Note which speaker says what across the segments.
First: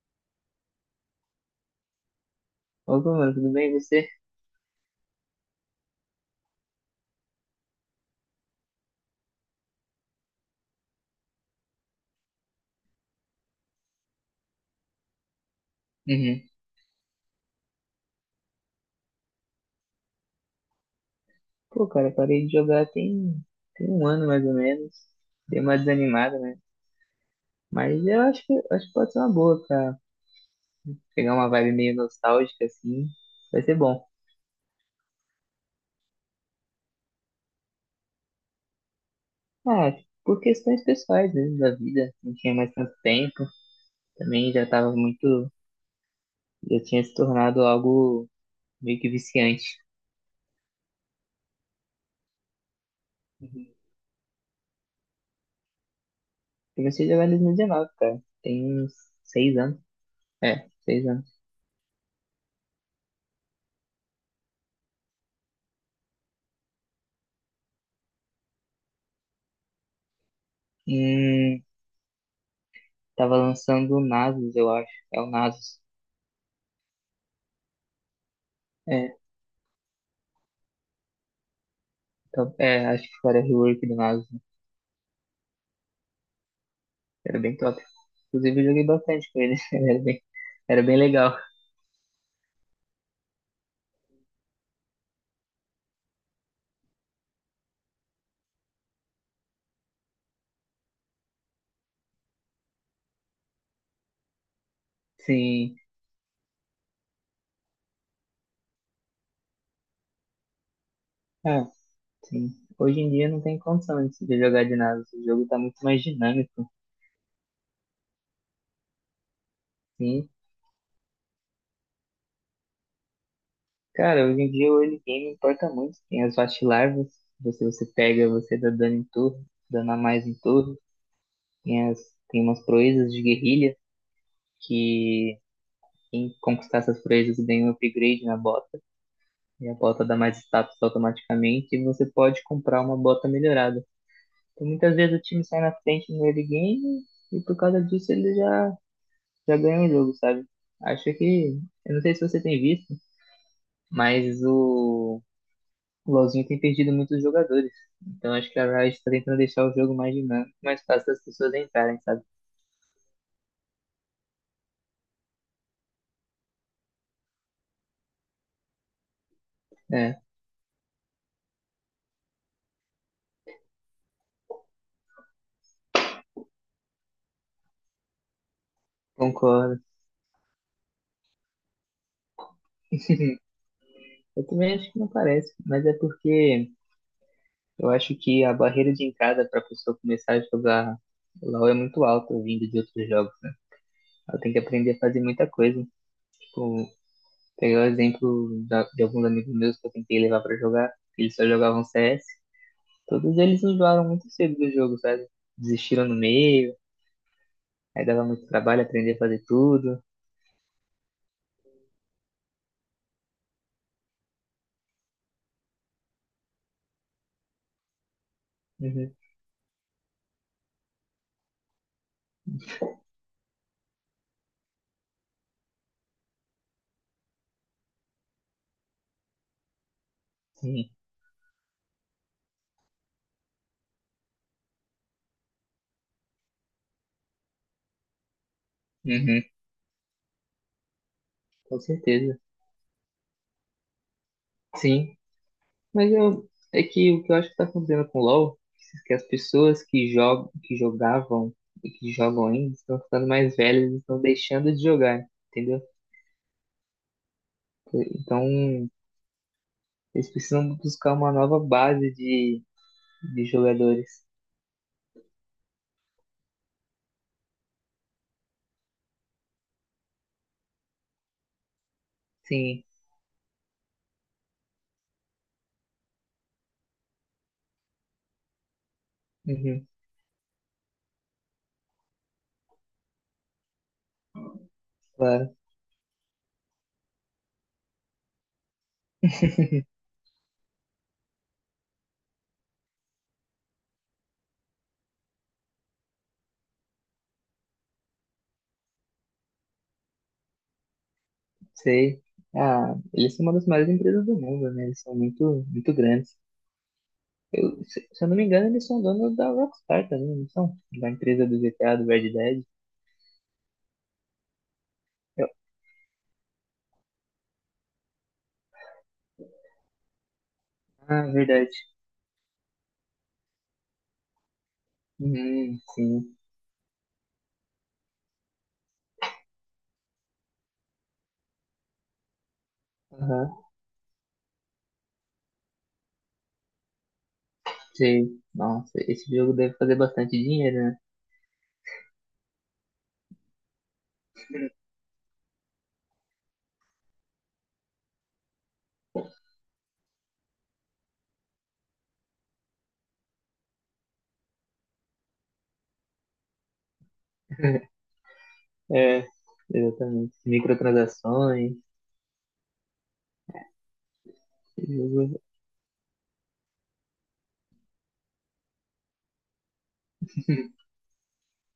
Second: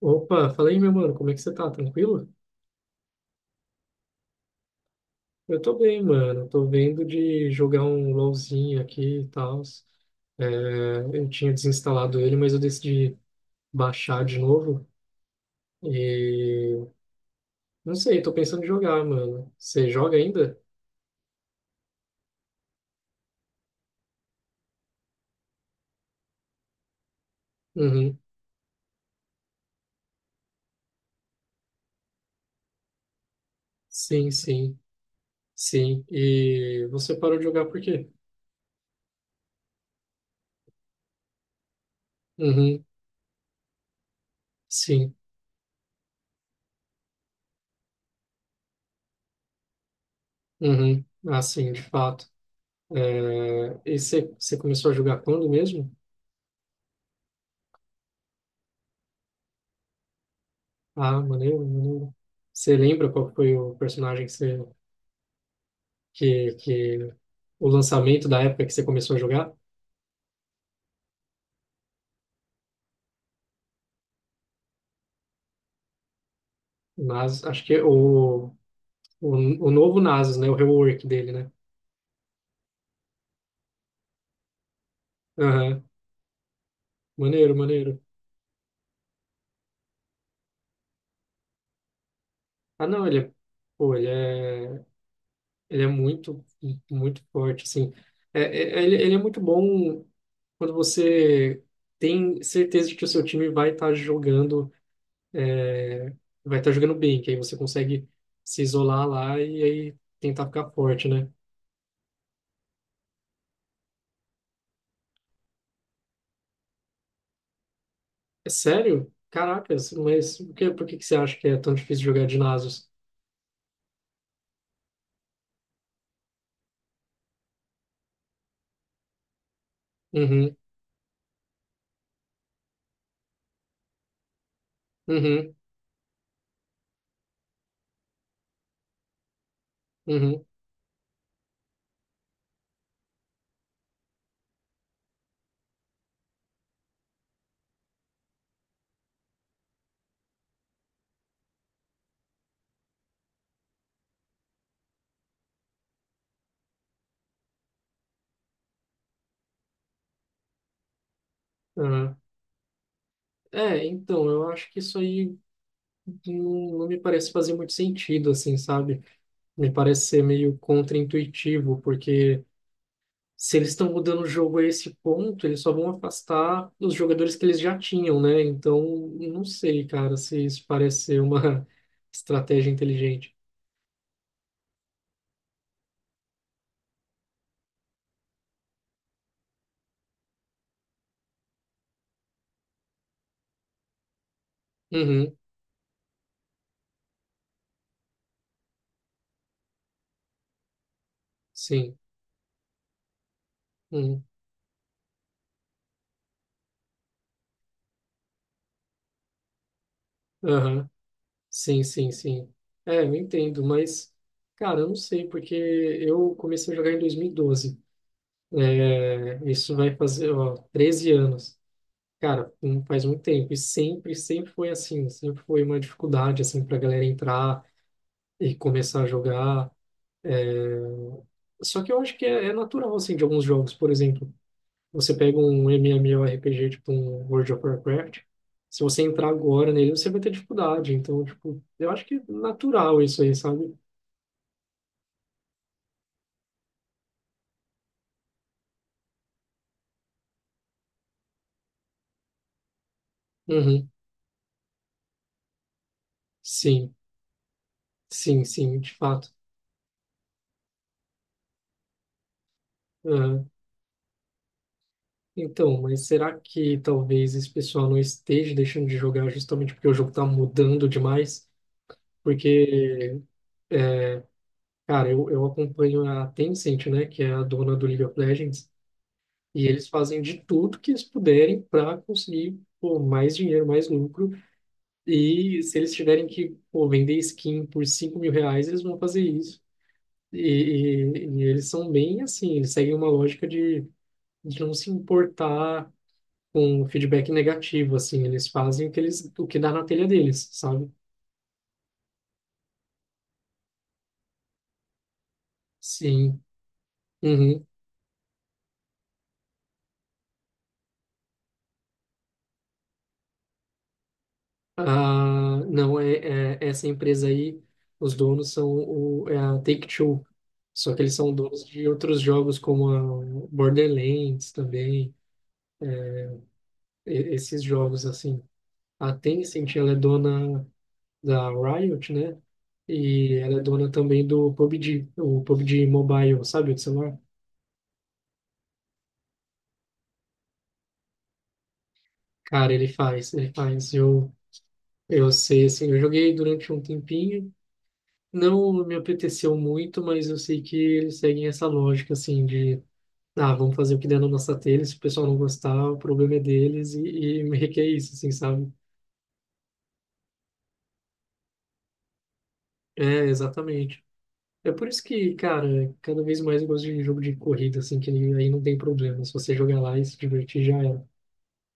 Speaker 1: Opa, fala aí, meu mano, como é que você tá? Tranquilo?
Speaker 2: Opa, mano, tudo bem? E você?
Speaker 1: Eu tô bem, mano. Tô vendo de jogar um LoLzinho aqui e tal. É, eu tinha desinstalado ele, mas eu decidi baixar de novo.
Speaker 2: Uhum.
Speaker 1: E não sei, tô pensando em jogar, mano. Você joga ainda?
Speaker 2: Pô, cara, parei de jogar tem um ano mais ou menos. Dei uma desanimada, né? Mas
Speaker 1: Uhum.
Speaker 2: eu acho que pode ser uma boa pra pegar uma vibe meio nostálgica, assim. Vai ser bom.
Speaker 1: Sim, sim, sim. E você parou de jogar por quê?
Speaker 2: Ah, por questões pessoais mesmo da vida. Não tinha mais
Speaker 1: Uhum.
Speaker 2: tanto tempo. Também já tava
Speaker 1: Sim.
Speaker 2: muito. Já tinha se tornado algo meio que viciante.
Speaker 1: Uhum. Ah, sim, de fato.
Speaker 2: Uhum.
Speaker 1: É, e você começou a jogar quando mesmo?
Speaker 2: Comecei a jogar em 2019, cara. Tem uns 6 anos. É, seis
Speaker 1: Ah,
Speaker 2: anos.
Speaker 1: maneiro, maneiro. Você lembra qual foi o personagem que o lançamento da época que você começou a jogar?
Speaker 2: Hum, Tava lançando o Nasus, eu acho. É o Nasus.
Speaker 1: Acho que é
Speaker 2: É,
Speaker 1: o, o novo Nasus, né? O rework dele, né?
Speaker 2: top. É, acho que era rework do Nasus.
Speaker 1: Aham.
Speaker 2: Era
Speaker 1: Maneiro,
Speaker 2: bem top.
Speaker 1: maneiro.
Speaker 2: Inclusive, eu joguei bastante com ele. Era bem, era bem legal.
Speaker 1: Ah, não, pô, ele é, ele é muito forte, assim. É, ele é muito bom quando você tem certeza de que o seu time vai estar
Speaker 2: Sim.
Speaker 1: jogando bem, que aí você consegue se isolar lá e aí tentar ficar forte, né?
Speaker 2: Ah, sim. Hoje em dia não tem condição de se jogar de Nasus. O jogo tá muito mais dinâmico.
Speaker 1: É sério? Caracas,
Speaker 2: Sim.
Speaker 1: mas por que que você acha que é tão difícil jogar de Nasus?
Speaker 2: Cara, hoje em dia o early game importa muito. Tem as fast larvas. Você pega, você dá dano em torre, dano a mais em
Speaker 1: Uhum,
Speaker 2: torre. Tem, as, Tem umas proezas de guerrilha que
Speaker 1: uhum,
Speaker 2: quem conquistar essas proezas ganha um upgrade na bota. E a bota dá mais
Speaker 1: uhum.
Speaker 2: status automaticamente e você pode comprar uma bota melhorada. Então, muitas vezes o time sai na frente no early game e por causa disso ele já ganha o jogo, sabe? Acho que, eu não sei se você tem visto, mas o LoLzinho tem perdido muitos jogadores. Então acho que a Riot está tentando deixar o jogo mais dinâmico, mais fácil das pessoas entrarem,
Speaker 1: Aham.
Speaker 2: sabe?
Speaker 1: É, então, eu acho que isso aí não me parece fazer muito sentido, assim, sabe? Me parece
Speaker 2: É,
Speaker 1: ser meio contraintuitivo, porque se eles estão mudando o jogo a esse ponto, eles só vão afastar os jogadores que eles já tinham, né? Então, não
Speaker 2: concordo.
Speaker 1: sei, cara, se isso parece ser uma estratégia inteligente.
Speaker 2: Eu também acho que não parece, mas é porque eu acho que a barreira de entrada para a pessoa começar a jogar LoL é muito alta, vindo de outros jogos. Ela tem que aprender a fazer
Speaker 1: Uhum,
Speaker 2: muita coisa. Tipo, pegar o exemplo de alguns amigos meus que eu tentei levar para jogar, eles só jogavam
Speaker 1: sim.
Speaker 2: CS. Todos eles enjoaram
Speaker 1: Uhum,
Speaker 2: muito cedo do jogo, sabe? Desistiram no meio, aí dava muito trabalho aprender a fazer tudo.
Speaker 1: aham. Sim, sim, sim. É, eu entendo, mas, cara, eu não sei, porque eu comecei a jogar em 2012.
Speaker 2: Uhum,
Speaker 1: É, isso vai fazer, ó, 13 anos. Cara, não faz muito tempo. E sempre, sempre foi assim. Sempre foi uma dificuldade, assim, pra galera entrar e começar a jogar.
Speaker 2: sim,
Speaker 1: Só que eu acho que é natural, assim, de alguns jogos. Por exemplo, você pega um MMORPG, tipo um World of Warcraft. Se você entrar
Speaker 2: uhum,
Speaker 1: agora nele, você vai ter dificuldade. Então, tipo,
Speaker 2: com
Speaker 1: eu acho que é
Speaker 2: certeza.
Speaker 1: natural isso aí, sabe?
Speaker 2: Sim. Mas eu, é que o que eu acho que tá acontecendo com o LoL, que as pessoas que jogam, que jogavam e que jogam ainda estão ficando mais
Speaker 1: Uhum.
Speaker 2: velhas e estão deixando de jogar, entendeu?
Speaker 1: Sim. Sim, sim,
Speaker 2: Então,
Speaker 1: de fato.
Speaker 2: eles precisam buscar uma nova base de,
Speaker 1: Ah,
Speaker 2: de jogadores.
Speaker 1: então, mas será que talvez esse pessoal não esteja deixando de jogar justamente porque o jogo está mudando demais?
Speaker 2: Sim,
Speaker 1: Porque, cara, eu acompanho a Tencent, né, que é a dona do League of Legends, e
Speaker 2: uhum,
Speaker 1: eles fazem de tudo que eles puderem para conseguir pô, mais dinheiro, mais lucro.
Speaker 2: claro.
Speaker 1: E se eles tiverem que pô, vender skin por 5 mil reais, eles vão fazer isso. E, e eles são bem assim, eles seguem uma lógica de não se importar com um feedback negativo, assim. Eles fazem o que eles, o que dá na telha deles, sabe?
Speaker 2: Sei. Ah, eles são uma das maiores empresas do mundo, né? Eles são muito, muito grandes.
Speaker 1: Sim. Uhum.
Speaker 2: Eu, se eu não me engano, eles são donos da Rockstar também, não são? Da empresa do GTA, do Red Dead. Eu-
Speaker 1: Ah, não, essa empresa aí, os donos são é a Take-Two. Só que eles
Speaker 2: ah,
Speaker 1: são donos
Speaker 2: verdade.
Speaker 1: de outros jogos, como a Borderlands também,
Speaker 2: Sim.
Speaker 1: esses jogos, assim. A Tencent, ela é dona da Riot, né? E
Speaker 2: Aham,
Speaker 1: ela é dona também do PUBG, o PUBG Mobile, sabe, o de celular?
Speaker 2: sei. Nossa, esse jogo deve fazer bastante dinheiro, né?
Speaker 1: Cara, ele faz, ele faz. Eu sei, assim, eu joguei durante um tempinho, não me apeteceu muito, mas eu sei que eles seguem essa lógica, assim, de, ah, vamos fazer o que der na nossa telha, se o pessoal não gostar, o problema é deles, e meio que é isso, assim, sabe?
Speaker 2: É, exatamente. Microtransações.
Speaker 1: É, exatamente. É por
Speaker 2: esse
Speaker 1: isso que,
Speaker 2: jogo-
Speaker 1: cara, cada vez mais eu gosto de jogo de corrida, assim, que aí não tem problema, se você jogar lá e se divertir, já era.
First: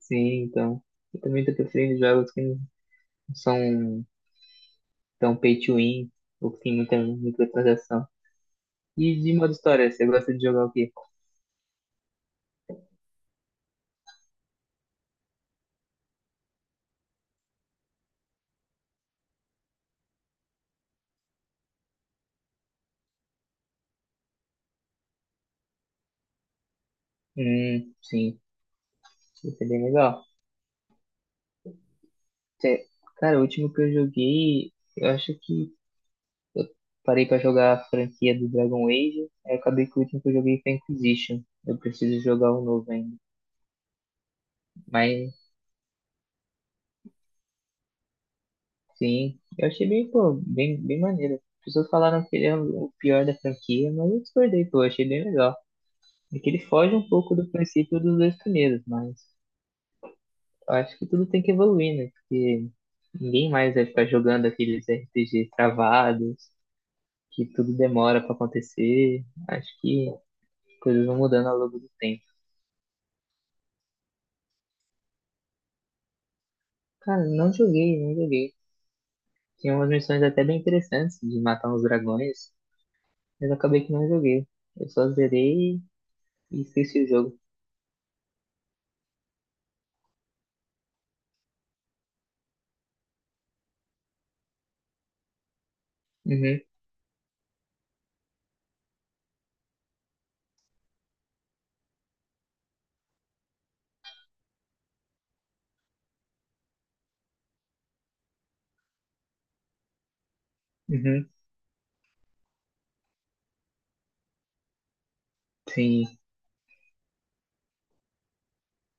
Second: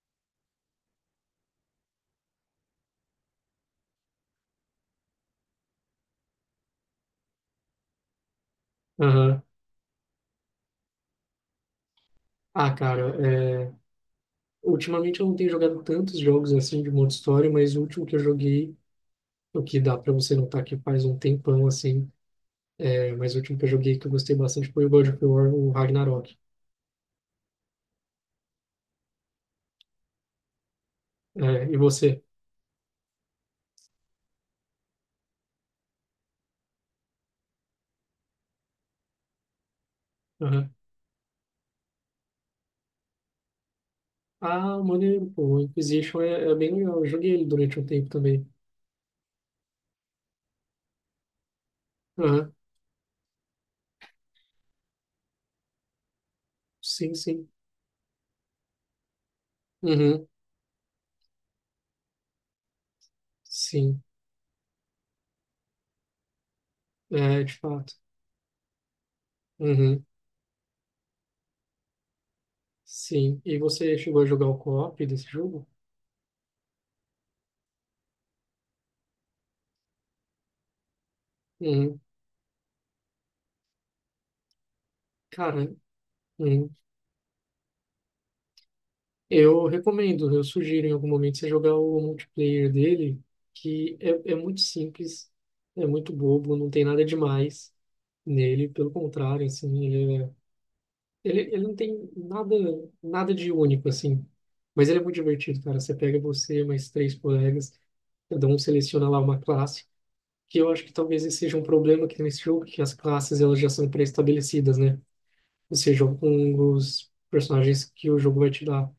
Speaker 2: Sim, então. Eu também tô preferindo jogos que não são tão pay to win, ou que tem muita microtransação. E de
Speaker 1: Aham.
Speaker 2: modo história, você gosta de jogar o quê?
Speaker 1: Ah, cara, é... ultimamente eu não tenho jogado tantos jogos, assim, de modo história, mas o último que eu joguei o que dá para você notar que faz um tempão assim. Mas o último que eu joguei que eu gostei bastante foi o God of War, o Ragnarok.
Speaker 2: Sim. Isso é bem legal.
Speaker 1: É, e você?
Speaker 2: Cê- Cara, o último que eu joguei, eu acho que parei pra jogar a franquia do Dragon Age, aí eu acabei que o último que eu joguei
Speaker 1: Aham.
Speaker 2: foi Inquisition. Eu preciso jogar o novo ainda.
Speaker 1: Ah, maneiro, pô.
Speaker 2: Mas,
Speaker 1: O Inquisition é bem legal. Eu joguei ele durante um tempo também.
Speaker 2: sim, eu achei bem, pô, bem, bem maneiro. As pessoas falaram que ele
Speaker 1: Aham.
Speaker 2: é o pior da franquia, mas eu discordei, pô, eu achei bem legal. É que ele foge um
Speaker 1: Sim,
Speaker 2: pouco
Speaker 1: sim.
Speaker 2: do princípio dos dois primeiros, mas
Speaker 1: Uhum.
Speaker 2: eu acho que tudo tem que evoluir, né? Porque ninguém mais vai
Speaker 1: Sim.
Speaker 2: ficar jogando aqueles RPGs travados,
Speaker 1: É,
Speaker 2: que
Speaker 1: de
Speaker 2: tudo
Speaker 1: fato.
Speaker 2: demora pra acontecer. Acho
Speaker 1: Uhum.
Speaker 2: que coisas vão mudando ao longo do tempo.
Speaker 1: Sim. E você chegou a jogar o co-op desse jogo?
Speaker 2: Cara, não joguei, não joguei. Tinha umas missões até bem interessantes de matar uns
Speaker 1: Uhum.
Speaker 2: dragões, mas eu acabei que não joguei. Eu só
Speaker 1: Cara,
Speaker 2: zerei e
Speaker 1: uhum.
Speaker 2: esqueci o jogo.
Speaker 1: Eu recomendo, eu sugiro em algum momento você jogar o multiplayer dele, que é muito simples, é muito bobo,
Speaker 2: Uhum,
Speaker 1: não tem nada demais nele, pelo contrário, assim, ele não tem nada de único, assim. Mas ele é muito divertido, cara. Você pega você, mais três colegas, cada um seleciona lá uma classe, que eu acho que talvez
Speaker 2: uhum,
Speaker 1: esse seja um problema que tem nesse jogo, que as classes elas já são pré-estabelecidas, né? Você
Speaker 2: sim.
Speaker 1: joga com os personagens que o jogo vai te dar.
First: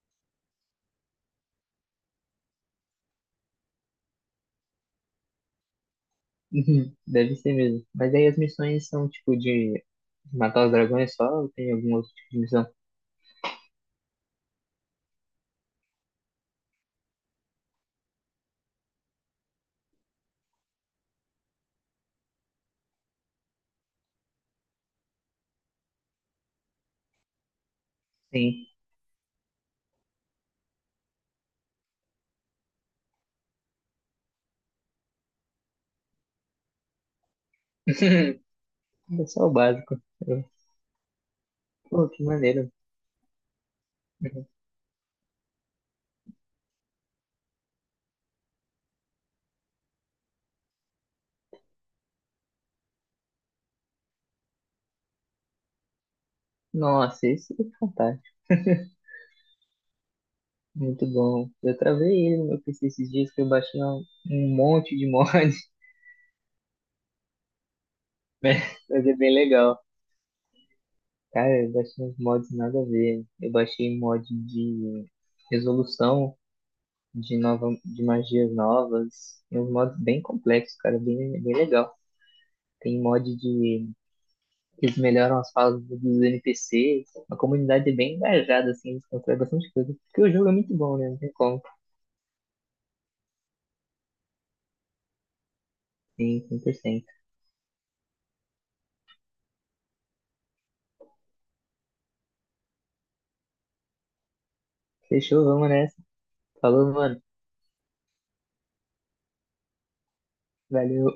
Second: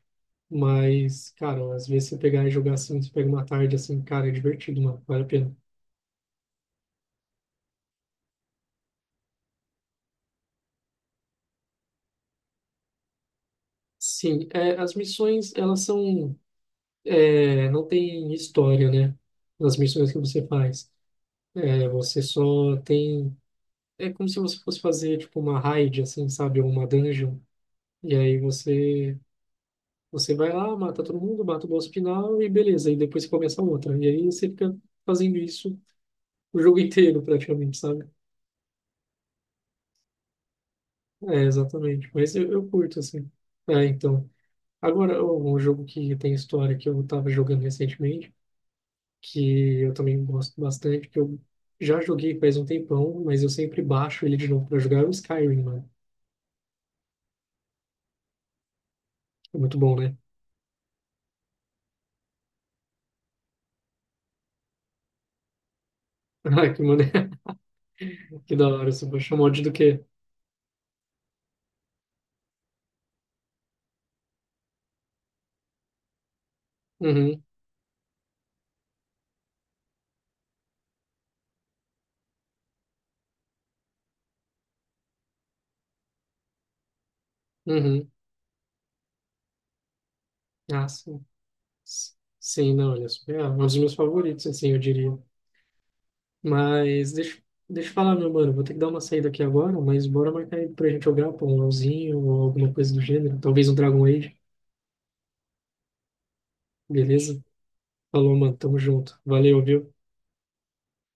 Speaker 1: Mas, cara, às vezes você pegar e jogar assim, você pega uma tarde assim, cara, é divertido, mano, vale a pena.
Speaker 2: Uhum, deve ser mesmo. Mas aí as missões são tipo de matar os dragões só ou tem algum outro tipo de missão?
Speaker 1: Sim, é, as missões, elas são, é, não tem história, né? Nas missões que você faz. É, você só tem, é como se você fosse fazer, tipo, uma raid, assim, sabe? Ou uma dungeon. E aí
Speaker 2: Sim.
Speaker 1: você vai lá, mata todo mundo, mata o boss final e beleza. E depois começa outra. E aí você fica fazendo isso o jogo inteiro, praticamente, sabe?
Speaker 2: É só o básico. Eu-
Speaker 1: É, exatamente.
Speaker 2: Pô, que
Speaker 1: Eu
Speaker 2: maneiro.
Speaker 1: curto, assim. É, então.
Speaker 2: Uhum.
Speaker 1: Agora, um jogo que tem história que eu tava jogando recentemente, que eu também gosto bastante, que eu já joguei faz um tempão, mas eu sempre baixo ele de novo pra jogar, é o Skyrim, mano.
Speaker 2: Nossa, esse é fantástico.
Speaker 1: É muito bom, né?
Speaker 2: Muito bom. Eu travei ele no meu PC esses dias que eu baixei um monte de mod,
Speaker 1: Ah, que maneiro, que
Speaker 2: né?
Speaker 1: da hora, você
Speaker 2: Mas é
Speaker 1: vai
Speaker 2: bem
Speaker 1: chamar de do
Speaker 2: legal.
Speaker 1: quê?
Speaker 2: Cara, eu baixei uns mods nada a ver. Eu baixei mod de resolução, de
Speaker 1: Uhum,
Speaker 2: nova, de magias novas. E uns mods bem complexos, cara, bem, bem legal. Tem mod de que eles melhoram as falas dos NPCs. A comunidade é
Speaker 1: uhum.
Speaker 2: bem engajada, assim, eles constroem bastante coisa. Porque o jogo é muito
Speaker 1: Ah,
Speaker 2: bom, né? Não
Speaker 1: sim.
Speaker 2: tem como.
Speaker 1: S- Sim, não, olha, é um dos meus favoritos, assim, eu diria.
Speaker 2: Sim,
Speaker 1: Mas
Speaker 2: 100%.
Speaker 1: deixa eu falar, meu mano, vou ter que dar uma saída aqui agora, mas bora marcar aí pra gente jogar, pô, um LOLzinho ou alguma coisa do gênero, talvez um Dragon Age,
Speaker 2: Fechou, vamos nessa. Falou, mano.
Speaker 1: beleza? Falou, mano. Tamo junto. Valeu, viu?
Speaker 2: Valeu.